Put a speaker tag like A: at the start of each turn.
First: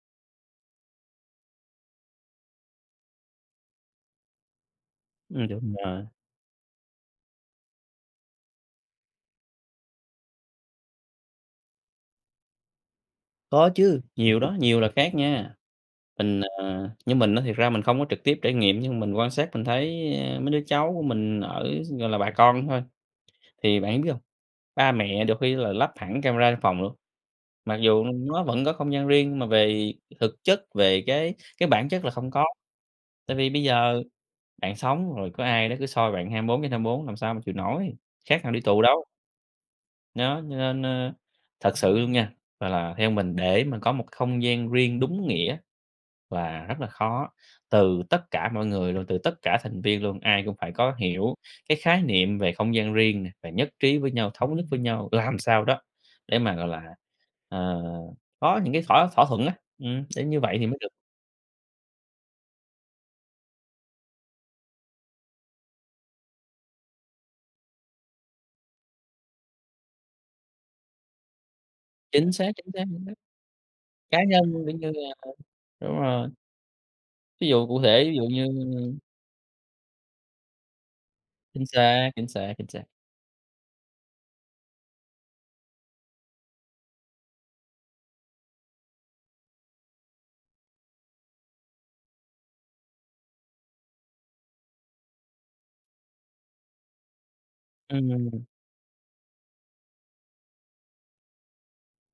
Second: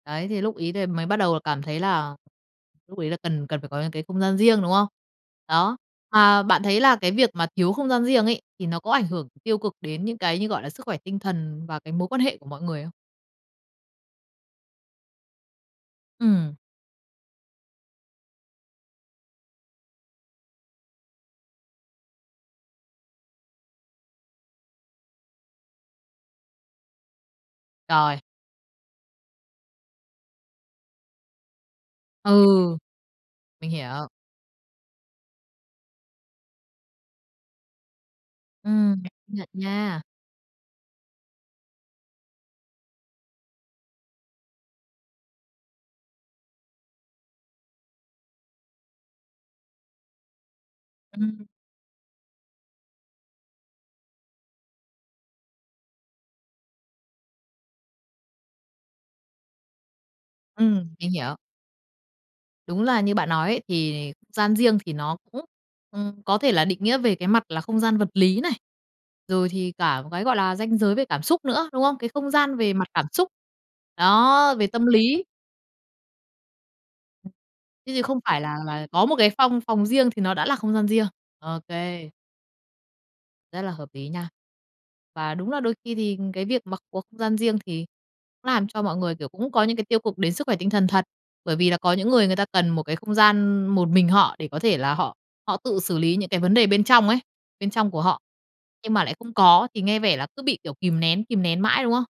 A: Đấy, thì lúc ấy thì mới bắt đầu cảm thấy là lúc ấy là cần cần phải có những cái không gian riêng, đúng không?
B: Ừm, đúng
A: Đó,
B: rồi.
A: mà bạn thấy là cái việc mà thiếu không gian riêng ấy, thì nó có ảnh hưởng tiêu cực đến những cái như, gọi là, sức khỏe tinh thần và cái mối quan hệ của mọi người không?
B: Có chứ, nhiều đó, nhiều là khác nha. Mình,
A: Ừm.
B: ờ, như mình á thiệt ra mình không có trực tiếp trải nghiệm, nhưng mà mình quan sát mình thấy, ơ, mấy đứa cháu của mình ở gọi là bà con thôi, thì bạn biết hông, ba mẹ được khi là lắp hẳn camera trong phòng luôn. Mặc dù, ừ,
A: Trời!
B: nó vẫn có không gian riêng nhưng mà về thực chất, về cái cái bản chất là không có,
A: Ừ.
B: tại vì bây
A: Mình
B: giờ
A: hiểu.
B: bạn sống rồi có ai đó cứ soi bạn 24/24 làm sao mà chịu nổi, khác nào đi tù
A: Ừm.
B: đâu.
A: Công nhận nha.
B: Nó, cho nên, ơ, thật sự luôn nha. Mà là theo mình, để mà có một k không gian riêng đúng nghĩa là rất là khó. Từ tất cả mọi người luôn, từ tất cả thành viên luôn, ai cũng phải có hiểu
A: Ừm.
B: cái khái niệm về không gian riêng nè, và nhất trí với nhau, thống nhất với nhau, làm sao đó để mà, gọi là, ờ, có những cái thỏa thỏa thuận á. Ừm, đến như vậy thì mới
A: Ừm,
B: được.
A: mình hiểu. Đúng là như bạn nói ấy. Thì không gian riêng thì nó cũng, ừm, có thể là định nghĩa về cái mặt là không gian vật lý này, rồi thì cả một cái, gọi là, ranh giới về cảm xúc nữa, đúng không? Cái không
B: Chính xác,
A: gian
B: chính
A: về
B: xác,
A: mặt
B: chính
A: cảm
B: xác.
A: xúc.
B: Cá nhân
A: Đó,
B: cũng
A: về
B: như
A: tâm
B: là,
A: lý.
B: ừ đúng rồi. Ví dụ cụ
A: Thế thì
B: thể, ví
A: không
B: dụ
A: phải
B: như
A: là là có một cái phong phòng riêng thì nó đã là không gian riêng. Ô
B: Chính xác,
A: kê.
B: chính xác, chính xác.
A: Rất là hợp ý nha. Và đúng là đôi khi thì cái việc mà có không gian riêng thì cũng làm cho mọi người, kiểu, cũng có những cái tiêu cực đến sức khỏe tinh thần thật. Bởi vì là có những người người ta cần một cái không gian một mình họ để có thể là họ họ tự xử lý những cái vấn đề bên trong ấy, bên trong của họ,
B: Ừm.
A: nhưng mà lại không có thì nghe vẻ là cứ bị, kiểu, kìm nén, kìm nén mãi, đúng không?